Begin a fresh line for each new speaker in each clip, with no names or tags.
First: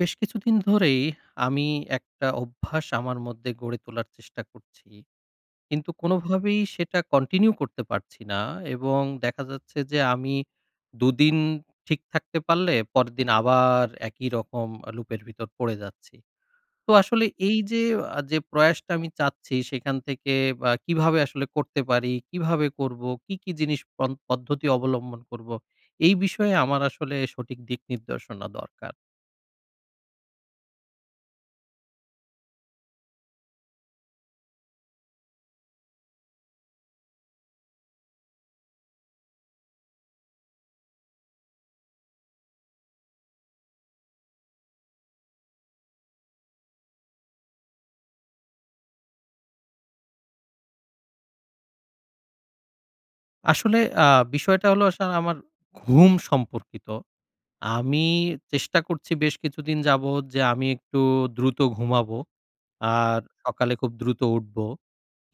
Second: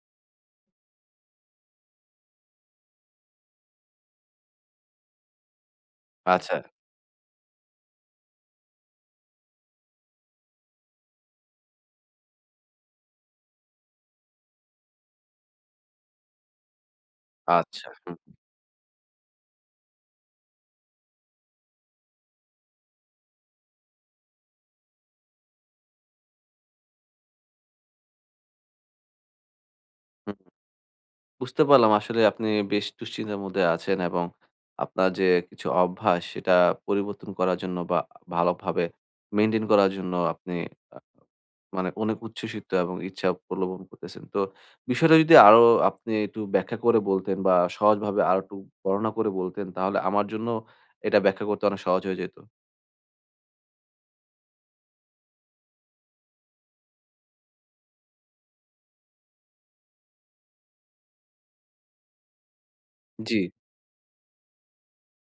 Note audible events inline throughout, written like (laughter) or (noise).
বেশ কিছুদিন ধরেই আমি একটা অভ্যাস আমার মধ্যে গড়ে তোলার চেষ্টা করছি। কিন্তু
আচ্ছা,
কোনোভাবেই সেটা কন্টিনিউ করতে পারছি না। এবং দেখা যাচ্ছে যে আমি ২ দিন ঠিক থাকতে পারলে পরের দিন আবার একই রকম লুপের ভিতর পড়ে যাচ্ছি। তো আসলে এই যে
আচ্ছা।
যে প্রয়াসটা আমি চাচ্ছি সেখান থেকে বা কিভাবে আসলে করতে পারি, কিভাবে করবো, কি, কি জিনিস পদ্ধতি অবলম্বন করবো, এই বিষয়ে আমার আসলে সঠিক দিক নির্দেশনা দরকার।
হুম, বুঝতে পারলাম আসলে আপনি বেশ দুশ্চিন্তার মধ্যে আছেন এবং আপনার যে কিছু অভ্যাস সেটা পরিবর্তন করার জন্য বা ভালোভাবে মেইনটেইন করার জন্য আপনি আ মানে অনেক উচ্ছ্বসিত এবং ইচ্ছা প্রলোভন করতেছেন। তো বিষয়টা যদি আরো আপনি একটু ব্যাখ্যা করে বলতেন বা সহজভাবে আরো একটু বর্ণনা করে বলতেন তাহলে আমার জন্য এটা ব্যাখ্যা করতে অনেক সহজ হয়ে যেত।
আসলে আ বিষয়টা হলো আসলে আমার ঘুম সম্পর্কিত। আমি চেষ্টা করছি বেশ কিছুদিন যাবৎ যে আমি একটু দ্রুত ঘুমাবো। আর
জি,
সকালে খুব দ্রুত উঠবো।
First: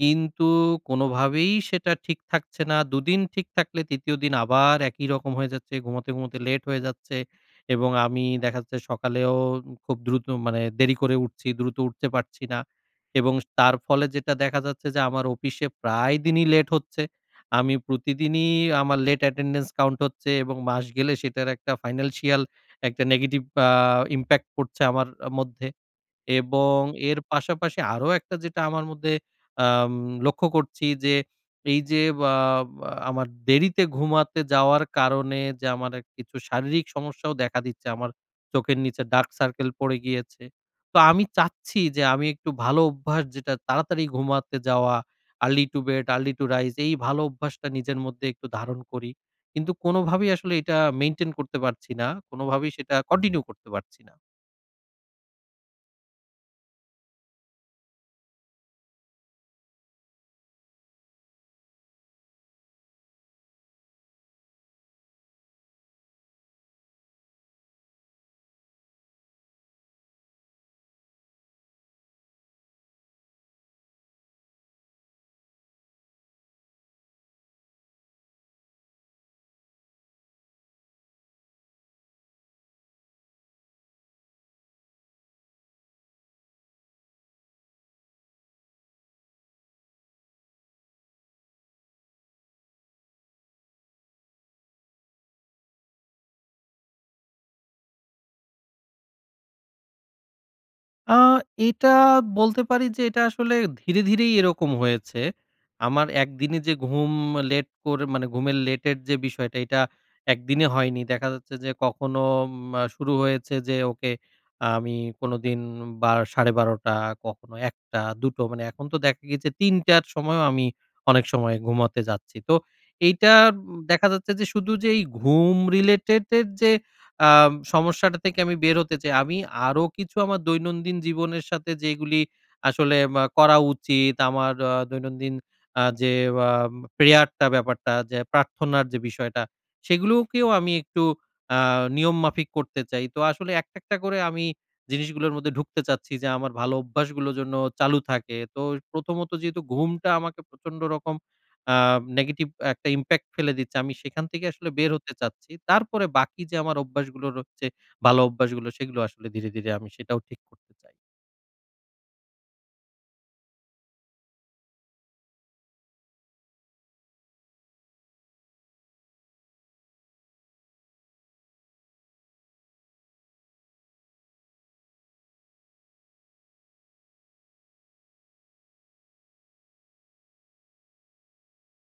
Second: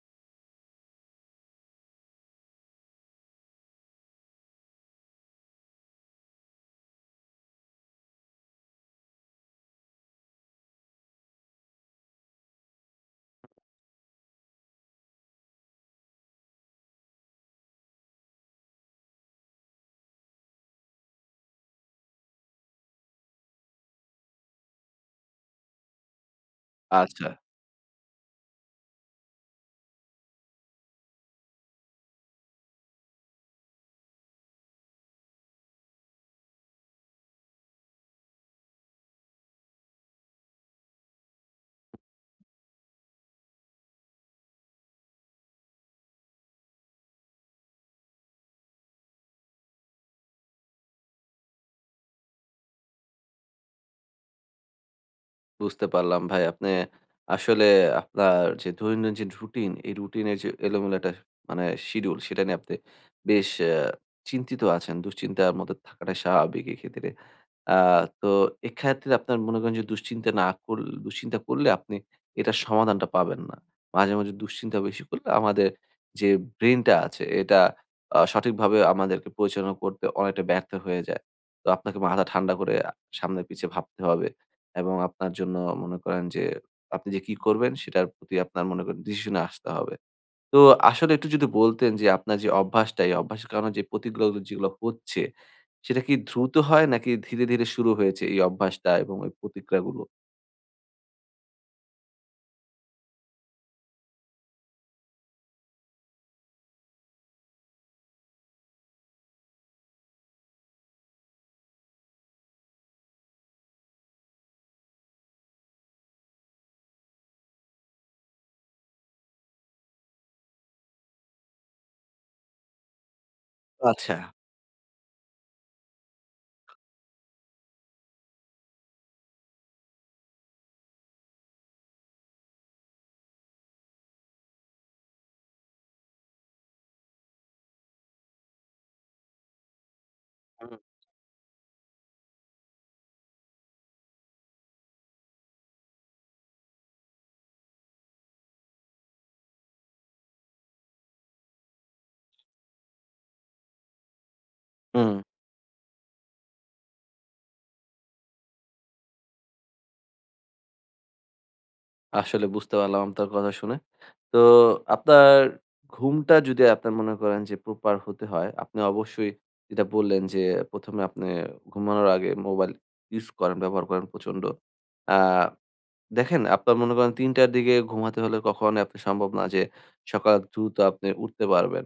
কিন্তু কোনোভাবেই সেটা ঠিক থাকছে না। দুদিন ঠিক থাকলে ৩য় দিন আবার একই রকম হয়ে যাচ্ছে। ঘুমোতে, ঘুমোতে লেট হয়ে যাচ্ছে। এবং আমি দেখা যাচ্ছে সকালেও খুব দ্রুত মানে দেরি করে উঠছি, দ্রুত উঠতে পারছি না। এবং তার ফলে যেটা দেখা যাচ্ছে যে আমার অফিসে প্রায় দিনই লেট হচ্ছে। আমি প্রতিদিনই আমার লেট অ্যাটেন্ডেন্স কাউন্ট হচ্ছে এবং মাস গেলে সেটার একটা ফাইন্যান্সিয়াল একটা নেগেটিভ আ ইমপ্যাক্ট পড়ছে আমার মধ্যে। এবং এর
আচ্ছা।
পাশাপাশি আরো একটা যেটা আমার মধ্যে আম লক্ষ্য করছি যে, এই যে বা বা আমার দেরিতে ঘুমাতে যাওয়ার কারণে যে আমার এক কিছু শারীরিক সমস্যাও দেখা দিচ্ছে। আমার চোখের নিচে ডার্ক সার্কেল পড়ে গিয়েছে। তো আমি চাচ্ছি যে আমি একটু ভালো অভ্যাস যেটা তাড়াতাড়ি ঘুমাতে যাওয়া, early to bed, early to rise এই ভালো অভ্যাসটা নিজের মধ্যে একটু ধারণ করি। কিন্তু কোনোভাবেই আসলে এটা মেইনটেইন করতে পারছি না। কোনোভাবেই সেটা কন্টিনিউ করতে পারছি না।
বুঝতে পারলাম ভাই। আপনি আসলে আপনার যে দৈনন্দিন যে রুটিন, এই রুটিনের যে এলোমেলো একটা মানে শিডিউল সেটা নিয়ে আপনি বেশ চিন্তিত আছেন। দুশ্চিন্তার মধ্যে থাকাটা স্বাভাবিক এক্ষেত্রে। আ তো এক্ষেত্রে আপনার মনে করেন যে দুশ্চিন্তা না করল দুশ্চিন্তা করলে আপনি এটার সমাধানটা পাবেন না। মাঝে, মাঝে দুশ্চিন্তা বেশি করলে আমাদের যে ব্রেইনটা আছে এটা সঠিকভাবে আমাদেরকে পরিচালনা করতে অনেকটা ব্যর্থ হয়ে যায়। তো আপনাকে মাথা ঠান্ডা করে সামনে পিছে ভাবতে হবে। এবং আপনার জন্য মনে করেন যে আপনি যে কি করবেন সেটার প্রতি আপনার মনে করেন ডিসিশনে আসতে হবে। তো আসলে একটু যদি বলতেন যে আপনার যে অভ্যাসটা, এই অভ্যাসের কারণে যে প্রতিক্রিয়াগুলো যেগুলো হচ্ছে, সেটা কি দ্রুত হয় নাকি ধীরে, ধীরে শুরু হয়েছে এই অভ্যাসটা এবং এই প্রতিক্রিয়াগুলো?
আ এটা বলতে পারি যে এটা আসলে ধীরে, ধীরেই এরকম হয়েছে। আমার একদিনে যে ঘুম লেট করে মানে ঘুমের লেটের যে বিষয়টা এটা একদিনে হয়নি। দেখা যাচ্ছে যে কখনো উম আ শুরু হয়েছে যে ওকে, আমি কোনোদিন বা ১২:৩০, কখনো ১:০০, ২:০০, মানে এখন তো দেখা গেছে ৩:০০ র সময়ও আমি অনেক সময় ঘুমাতে যাচ্ছি। তো এইটা দেখা
আচ্ছা।
যাচ্ছে যে শুধু যে এই ঘুম রিলেটেড এর যে সমস্যাটা থেকে আমি বের হতে চাই। আমি আরো কিছু আমার দৈনন্দিন জীবনের সাথে যেগুলি আসলে করা উচিত, আমার দৈনন্দিন যে আম প্রেয়ারটা ব্যাপারটা যে প্রার্থনার যে বিষয়টা, সেগুলোকেও আমি
হুম।
একটু আ নিয়ম মাফিক করতে চাই। তো আসলে একটা, একটা করে আমি জিনিসগুলোর মধ্যে ঢুকতে চাচ্ছি যে আমার ভালো অভ্যাসগুলো যেন চালু থাকে। তো প্রথমত যেহেতু ঘুমটা আমাকে প্রচন্ড রকম আ নেগেটিভ একটা ইমপ্যাক্ট ফেলে দিচ্ছে। আমি সেখান থেকে আসলে বের হতে
হুম,
চাচ্ছি। তারপরে বাকি যে আমার অভ্যাসগুলো রচ্ছে, ভালো অভ্যাসগুলো সেগুলো আসলে ধীরে, ধীরে আমি সেটাও ঠিক করতে চাই।
আসলে বুঝতে পারলাম আপনার কথা শুনে। তো আপনার ঘুমটা যদি আপনার মনে করেন যে প্রপার হতে হয়, আপনি অবশ্যই যেটা বললেন যে ১ম এ আপনি ঘুমানোর আগে মোবাইল ইউস করেন, ব্যবহার করেন প্রচণ্ড। আ দেখেন, আপনার মনে করেন ৩টার দিকে ঘুমাতে হলে কখনোই আপনি সম্ভব না যে সকাল দ্রুত আপনি উঠতে পারবেন।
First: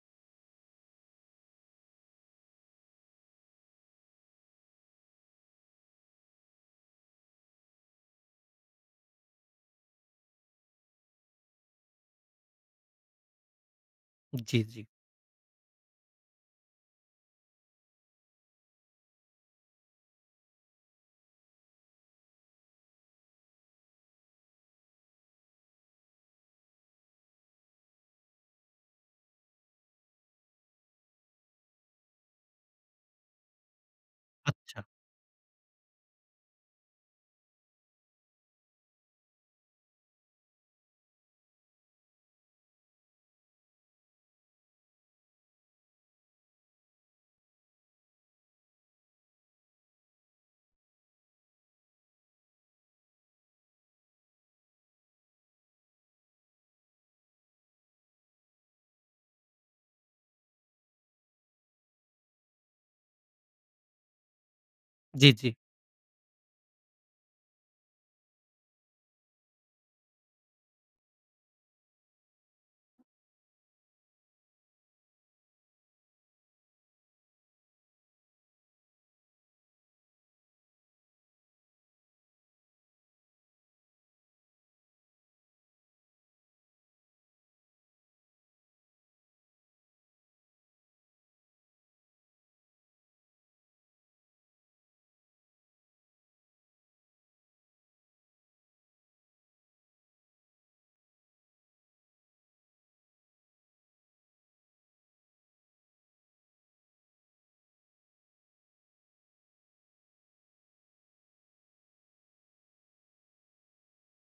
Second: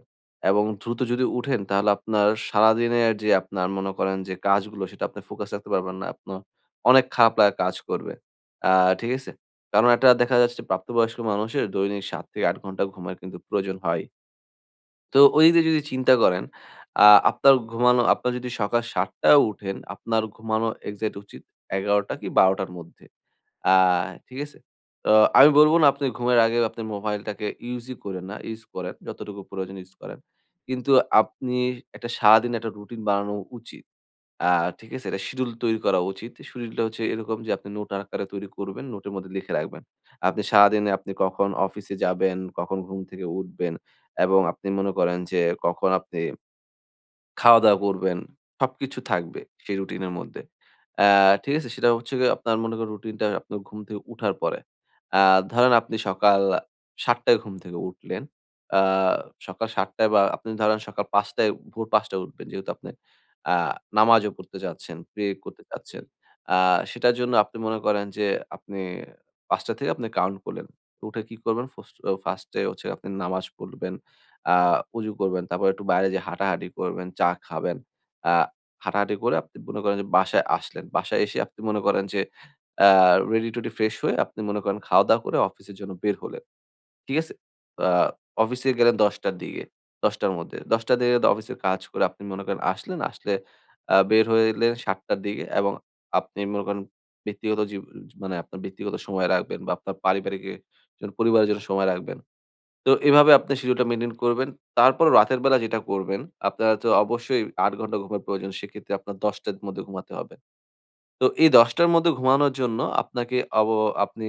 এবং দ্রুত যদি উঠেন তাহলে আপনার সারাদিনের যে আপনার মনে করেন যে কাজগুলো সেটা আপনি ফোকাস রাখতে পারবেন না। আপনার অনেক খারাপ লাগা কাজ করবে। আ ঠিক আছে? কারণ এটা দেখা যাচ্ছে প্রাপ্তবয়স্ক মানুষের দৈনিক ৭ থেকে ৮ ঘন্টা ঘুমের কিন্তু প্রয়োজন হয়।
জি, জি।
তো ওই দিক দিয়ে যদি চিন্তা করেন আপনার ঘুমানো আপনার যদি সকাল ৭ টায় উঠেন, আপনার ঘুমানো এক্সাক্ট উচিত ১১:০০ কি ১২:০০ র মধ্যে। আ ঠিক আছে? তো আমি বলব না আপনি ঘুমের আগে আপনার মোবাইলটাকে ইউজই করেন না, ইউজ করেন। যতটুকু প্রয়োজন ইউজ করেন। কিন্তু আপনি একটা সারাদিন একটা রুটিন বানানো উচিত। আ
আচ্ছা।
ঠিক আছে? একটা শিডিউল তৈরি করা উচিত। শিডিউলটা হচ্ছে এরকম যে আপনি নোট আকারে তৈরি করবেন, নোটের মধ্যে লিখে রাখবেন। আপনি সারাদিনে আপনি কখন অফিসে যাবেন, কখন ঘুম থেকে উঠবেন এবং আপনি মনে করেন যে কখন আপনি খাওয়া-দাওয়া করবেন। সবকিছু থাকবে সেই রুটিনের মধ্যে। ঠিক আছে? সেটা হচ্ছে গিয়ে আপনার মনে করেন রুটিনটা আপনার ঘুম থেকে উঠার পরে। আ ধরেন আপনি সকাল ৭ টায় ঘুম থেকে উঠলেন। আ সকাল ৭ টায় বা আপনি ধরেন সকাল ৫ টায় ভোর ৫ টায় উঠবেন। যেহেতু আপনি আ নামাজও পড়তে চাচ্ছেন, প্রে
জি, জি।
করতে চাচ্ছেন। আ সেটার জন্য আপনি মনে করেন যে আপনি ৫ টা থেকে আপনি কাউন্ট করলেন। তো উঠে কি করবেন? ফার্স্ট এ হচ্ছে আপনি নামাজ পড়বেন। আ উজু করবেন। তারপর একটু বাইরে যেয়ে হাঁটাহাঁটি করবেন, চা খাবেন। আ হাঁটাহাঁটি করে আপনি মনে করেন যে বাসায় আসলেন। বাসায় এসে আপনি মনে করেন যে আ রেডি-টেডি ফ্রেশ হয়ে আপনি মনে করেন খাওয়া-দাওয়া করে অফিসের জন্য বের হলেন। ঠিক আছে? আ অফিসে গেলেন ১০:০০ র দিকে, ১০:০০ র মধ্যে। ১০:০০ র দিকে অফিসের কাজ করে আপনি মনে করেন আসলেন, আসলে বের হইলেন ৭:০০ র দিকে এবং আপনি মনে করেন ব্যক্তিগত মানে আপনার ব্যক্তিগত সময় রাখবেন বা আপনার পারিবারিক পরিবারের জন্য সময় রাখবেন। তো এভাবে আপনি শিডিউলটা মেইনটেইন করবেন। তারপর রাতের বেলা যেটা করবেন, আপনারা তো অবশ্যই ৮ ঘন্টা ঘুমের প্রয়োজন। সেক্ষেত্রে আপনার ১০ টার মধ্যে ঘুমাতে হবে। তো এই ১০ টার মধ্যে ঘুমানোর জন্য আপনাকে আপনি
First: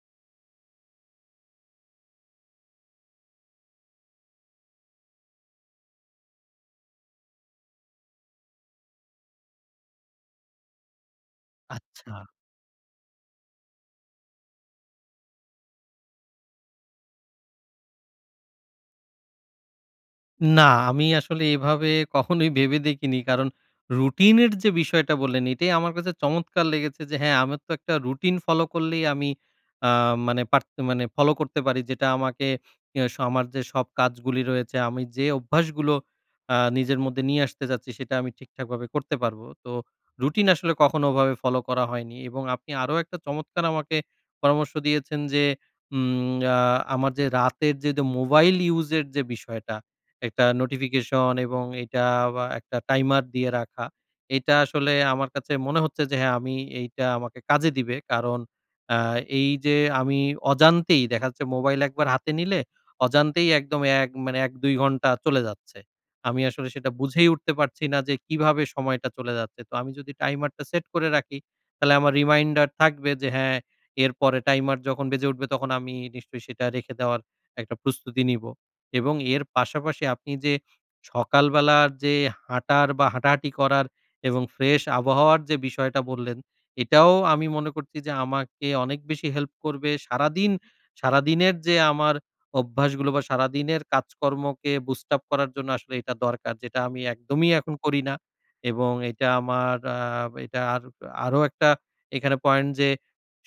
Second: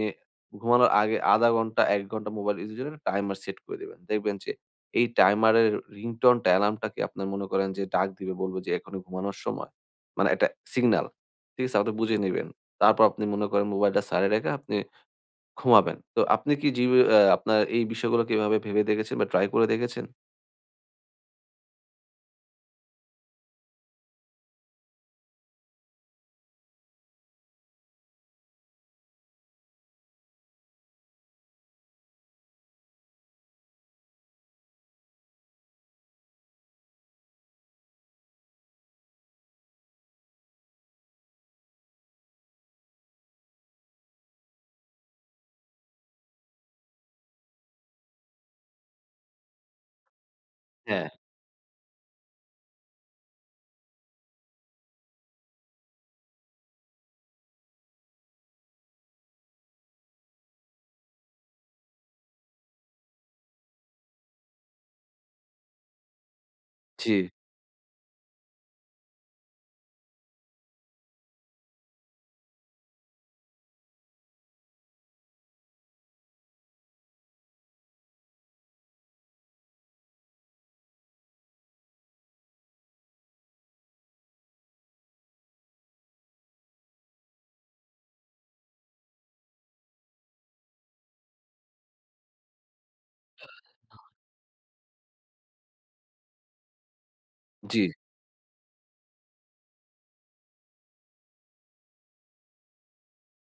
ঘুমানোর আগে ০.৫ ঘন্টা ১ ঘন্টা মোবাইল ইউজের জন্য একটা টাইমার সেট করে দিবেন। দেখবেন যে এই টাইমারের রিংটোনটা অ্যালার্মটাকে আপনার মনে করেন যে ডাক দিবে বলবে যে এখনই ঘুমানোর সময়। মানে একটা সিগনাল। ঠিক আছে? আপনি
আচ্ছা।
বুঝে নিবেন। তারপর আপনি মনে করেন মোবাইলটা সাইডে রেখে আপনি ক্ষমাবেন। তো আপনি কি জি আপনার এই বিষয়গুলো কি এভাবে ভেবে দেখেছেন বা ট্রাই করে দেখেছেন?
না, আমি আসলে এভাবে কখনোই ভেবে দেখিনি। কারণ রুটিনের যে বিষয়টা বললেন, এটাই আমার কাছে চমৎকার লেগেছে যে হ্যাঁ, আমার তো একটা রুটিন ফলো করলেই আমি আ মানে মানে ফলো করতে পারি। যেটা আমাকে ইয়া স আমার যে সব কাজগুলি রয়েছে, আমি যে অভ্যাসগুলো নিজের মধ্যে নিয়ে আসতে চাচ্ছি, সেটা আমি ঠিকঠাকভাবে করতে পারব। তো রুটিন আসলে কখনো ওভাবে ফলো করা হয়নি। এবং আপনি আরো একটা চমৎকার আমাকে পরামর্শ দিয়েছেন যে, উম আ আমার যে রাতের যে মোবাইল ইউজের যে বিষয়টা, একটা
হ্যাঁ।
নোটিফিকেশন এবং এইটা বা একটা টাইমার দিয়ে রাখা। এইটা আসলে আমার কাছে মনে হচ্ছে যে হ্যাঁ, আমি এইটা আমাকে কাজে দিবে। কারণ আ এই যে আমি অজান্তেই দেখা যাচ্ছে মোবাইল একবার হাতে নিলে অজান্তেই একদম মানে ১-২ ঘন্টা চলে যাচ্ছে। আমি আসলে সেটা
জি,
বুঝেই উঠতে পারছি না যে কিভাবে সময়টা চলে যাচ্ছে। তো আমি যদি টাইমারটা সেট করে রাখি তাহলে আমার রিমাইন্ডার থাকবে যে হ্যাঁ, এরপরে টাইমার যখন বেজে উঠবে তখন আমি নিশ্চয়ই সেটা রেখে দেওয়ার একটা প্রস্তুতি নিব। এবং এর পাশাপাশি আপনি যে সকালবেলার যে হাঁটার বা হাঁটাহাঁটি করার এবং ফ্রেশ আবহাওয়ার যে বিষয়টা বললেন, এটাও আমি মনে করছি যে আমাকে অনেক বেশি হেল্প করবে। সারাদিনের যে আমার অভ্যাসগুলো বা সারাদিনের কাজকর্মকে বুস্ট আপ করার জন্য আসলে এটা দরকার। যেটা আমি একদমই এখন
জি,
করি না। এবং এটা আমার আ এটা আর আরো একটা এখানে পয়েন্ট যে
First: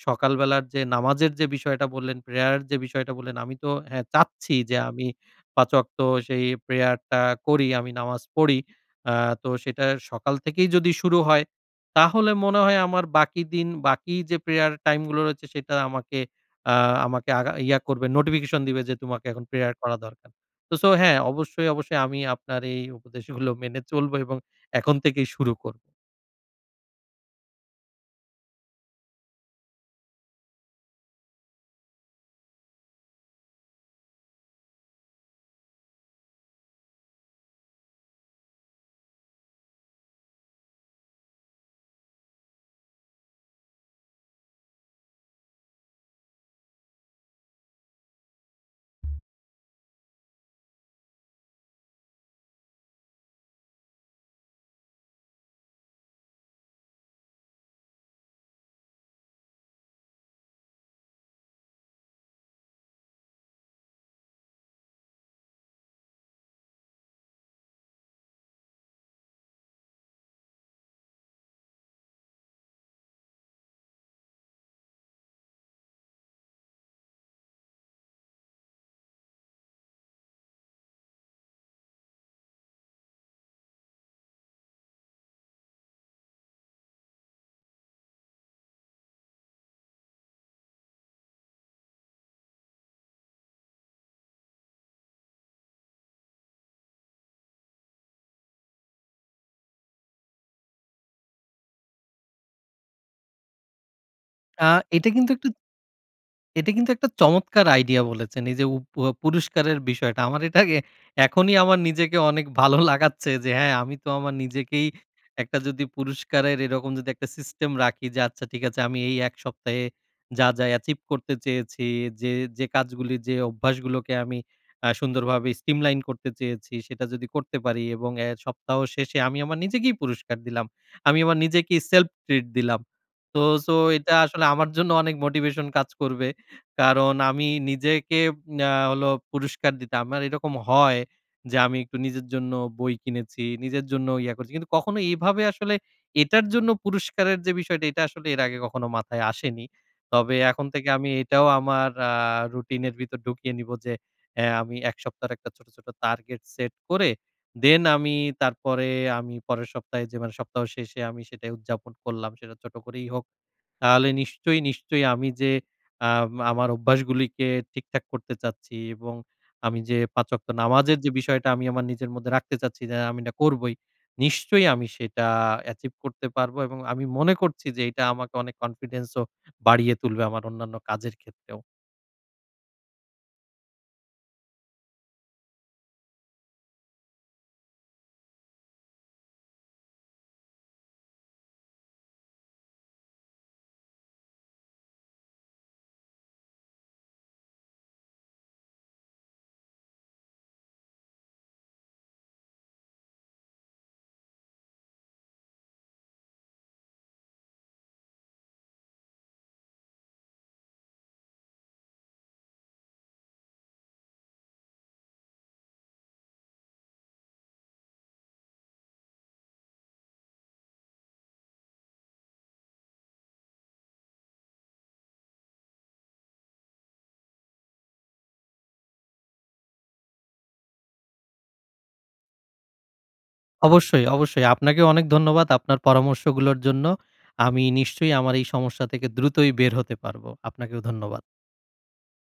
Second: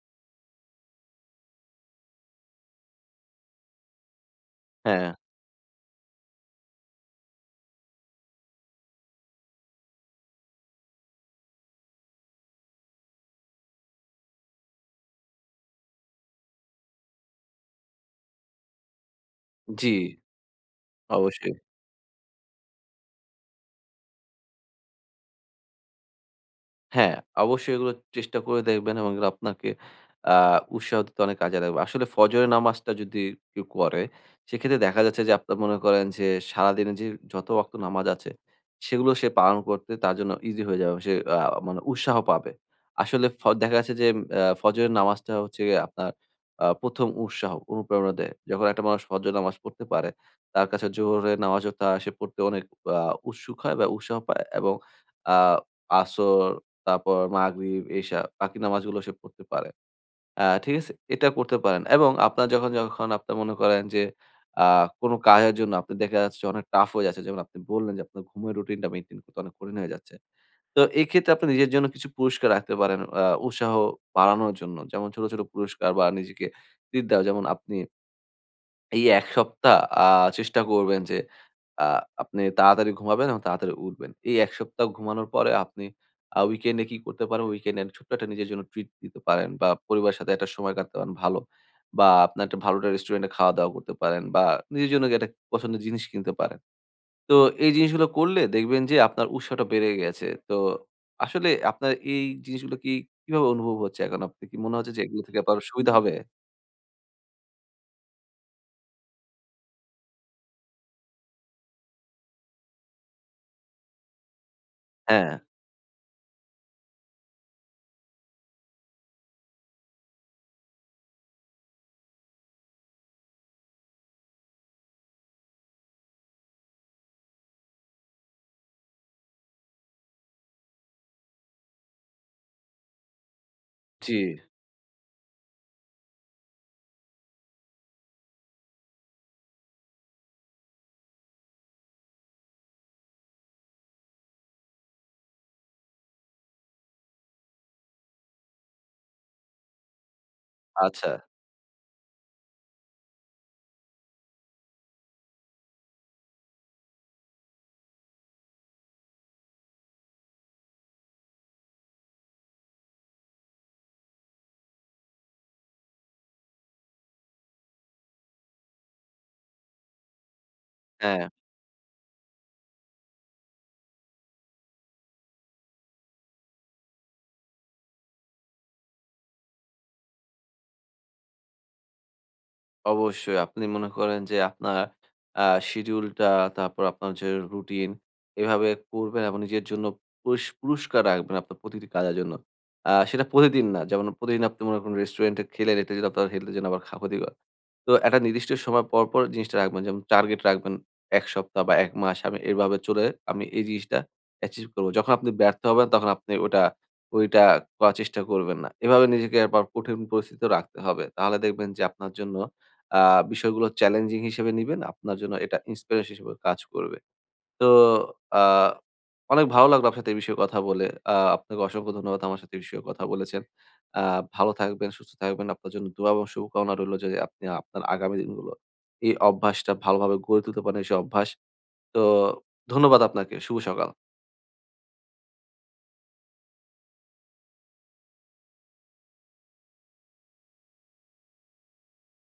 সকালবেলার যে নামাজের যে বিষয়টা বললেন, প্রেয়ার এর যে বিষয়টা বললেন, আমি তো হ্যাঁ চাচ্ছি যে আমি
হ্যাঁ,
৫ ওয়াক্ত সেই প্রেয়ারটা করি, আমি নামাজ পড়ি। আ তো সেটা সকাল থেকেই যদি শুরু হয়, তাহলে মনে হয় আমার বাকি দিন, বাকি যে প্রেয়ার টাইম গুলো রয়েছে সেটা আ আমাকে আগা ইয়া করবে, নোটিফিকেশন দিবে যে তোমাকে এখন প্রেয়ার
জি,
করা দরকার। তো হ্যাঁ,
অবশ্যই।
অবশ্যই, অবশ্যই আমি আপনার এই উপদেশগুলো মেনে চলবো এবং এখন থেকেই শুরু করব।
হ্যাঁ, অবশ্যই এগুলো চেষ্টা করে দেখবেন এবং এগুলো আপনাকে আ উৎসাহ দিতে অনেক কাজে লাগবে। আসলে ফজরের নামাজটা যদি কেউ করে, সেক্ষেত্রে দেখা যাচ্ছে যে আপনার মনে করেন যে সারাদিনে যে যত ওয়াক্ত নামাজ আছে, সেগুলো সে পালন করতে তার জন্য ইজি হয়ে যাবে। সে মানে উৎসাহ পাবে। আসলে দেখা যাচ্ছে যে ফজরের নামাজটা হচ্ছে গিয়ে আপনার ১ম উৎসাহ, অনুপ্রেরণা দেয়। যখন একটা মানুষ ফজর নামাজ পড়তে পারে, তার কাছে জোহরের নামাজও তা সে পড়তে অনেক আ উৎসুক হয় বা উৎসাহ পায় এবং আ আসর তারপর মাগরিব, এশা বাকি নামাজগুলো সে পড়তে পারে। ঠিক আছে? এটা করতে পারেন এবং আপনার যখন, যখন আপনার মনে করেন যে আ কোন কাজের জন্য আপনি দেখা যাচ্ছে অনেক টাফ হয়ে যাচ্ছে। যেমন আপনি বললেন যে আপনার ঘুমের রুটিনটা মেইনটেইন করতে অনেক কঠিন হয়ে যাচ্ছে। তো এক্ষেত্রে আপনি নিজের জন্য কিছু পুরস্কার রাখতে পারেন উৎসাহ বাড়ানোর জন্য। যেমন ছোট, ছোট পুরস্কার বা নিজেকে ট্রিট দেওয়া। যেমন আপনি এই ১ সপ্তাহ আ চেষ্টা করবেন যে আ আপনি তাড়াতাড়ি ঘুমাবেন এবং তাড়াতাড়ি উঠবেন। এই ১ সপ্তাহ ঘুমানোর পরে আপনি উইকেন্ডে কি করতে পারেন? উইকেন্ডে ছোট্ট একটা নিজের জন্য ট্রিট দিতে পারেন বা পরিবারের সাথে একটা সময় কাটাতে পারেন ভালো। বা আপনার একটা ভালো একটা রেস্টুরেন্টে খাওয়া-দাওয়া করতে পারেন বা নিজের জন্য একটা পছন্দের জিনিস কিনতে পারেন। তো এই জিনিসগুলো করলে দেখবেন যে আপনার উৎসাহটা বেড়ে গেছে। তো আসলে আপনার এই জিনিসগুলো কি কিভাবে অনুভব হচ্ছে এখন? আপনি কি
আ
মনে হচ্ছে যে
এটা
এগুলো
কিন্তু
থেকে
একটা
আপনার সুবিধা হবে?
এটা কিন্তু একটা চমৎকার আইডিয়া বলেছেন। এই যে পুরস্কারের বিষয়টা। আমার এটাকে এখনই আমার নিজেকে অনেক ভালো (laughs) লাগাচ্ছে যে হ্যাঁ, আমি তো আমার নিজেকেই
হ্যাঁ,
একটা যদি পুরস্কারের এরকম যদি একটা সিস্টেম রাখি যে আচ্ছা ঠিক আছে, আমি এই ১ সপ্তাহে যা, যা অ্যাচিভ করতে চেয়েছি, যে, যে কাজগুলি যে অভ্যাসগুলোকে আমি সুন্দরভাবে স্ট্রিমলাইন করতে চেয়েছি সেটা যদি করতে পারি এবং এ সপ্তাহ শেষে আমি আমার নিজেকেই পুরস্কার দিলাম। আমি আমার নিজেকেই সেলফ ট্রিট দিলাম। তো এটা
জি,
আসলে আমার জন্য অনেক মোটিভেশন কাজ করবে। কারণ আমি নিজেকে হলো পুরস্কার দিতাম। আমার এরকম হয় যে আমি একটু নিজের জন্য বই কিনেছি, নিজের জন্য ইয়া করছি। কিন্তু কখনো এইভাবে আসলে এটার জন্য পুরস্কারের যে বিষয়টা এটা আসলে এর আগে কখনো মাথায় আসেনি। তবে এখন থেকে আমি
আচ্ছা,
এটাও আমার রুটিন এর ভিতর ঢুকিয়ে নিব যে আমি ১ সপ্তাহের একটা ছোট, ছোট টার্গেট সেট করে দেন আমি তারপরে আমি পরের সপ্তাহে যে মানে সপ্তাহ শেষে আমি সেটাই উদযাপন করলাম সেটা ছোট করেই হোক তাহলে নিশ্চয়ই, নিশ্চয়ই আমি যে আমার অভ্যাসগুলিকে ঠিকঠাক করতে চাচ্ছি এবং আমি যে ৫ ওয়াক্ত নামাজের যে
হ্যাঁ।
বিষয়টা আমি আমার নিজের মধ্যে রাখতে চাচ্ছি যে আমি এটা করবই। নিশ্চয়ই আমি সেটা অ্যাচিভ করতে পারবো এবং আমি মনে করছি যে এটা আমাকে অনেক কনফিডেন্স ও বাড়িয়ে তুলবে আমার অন্যান্য কাজের ক্ষেত্রেও।
অবশ্যই। আপনি মনে করেন যে আপনার আ শিডিউলটা তারপর আপনার যে রুটিন এভাবে করবেন এবং নিজের জন্য পুরস্কার রাখবেন আপনার প্রতিটি কাজের জন্য। সেটা প্রতিদিন না। যেমন প্রতিদিন আপনি মনে করুন রেস্টুরেন্টে খেলেন এটা যদি আপনার হেলথের জন্য আবার ক্ষতিকর। তো একটা নির্দিষ্ট সময় পর, পর জিনিসটা রাখবেন। যেমন টার্গেট রাখবেন ১ সপ্তাহ বা ১ মাস আমি এভাবে চলে আমি এই জিনিসটা অ্যাচিভ করব। যখন আপনি ব্যর্থ হবেন তখন আপনি ওইটা করার চেষ্টা করবেন না। এভাবে নিজেকে আবার কঠিন পরিস্থিতিতেও রাখতে হবে। তাহলে দেখবেন যে আপনার জন্য আ বিষয়গুলো চ্যালেঞ্জিং হিসেবে নিবেন। আপনার জন্য এটা ইন্সপিরেশন হিসেবে কাজ করবে। তো আ অনেক ভালো লাগলো আপনার সাথে এই বিষয়ে কথা বলে। আপনাকে অসংখ্য ধন্যবাদ আমার সাথে এই বিষয়ে কথা বলেছেন। আ ভালো থাকবেন, সুস্থ থাকবেন। আপনার জন্য দোয়া এবং শুভকামনা রইলো যে আপনি আপনার আগামী দিনগুলো এই অভ্যাসটা ভালোভাবে গড়ে তুলতে পারেন, সেই অভ্যাস। তো ধন্যবাদ আপনাকে। শুভ
অবশ্যই,
সকাল।
অবশ্যই আপনাকেও অনেক ধন্যবাদ আপনার পরামর্শগুলোর জন্য। আমি নিশ্চয়ই আমার এই সমস্যা থেকে দ্রুতই বের হতে পারবো। আপনাকেও ধন্যবাদ।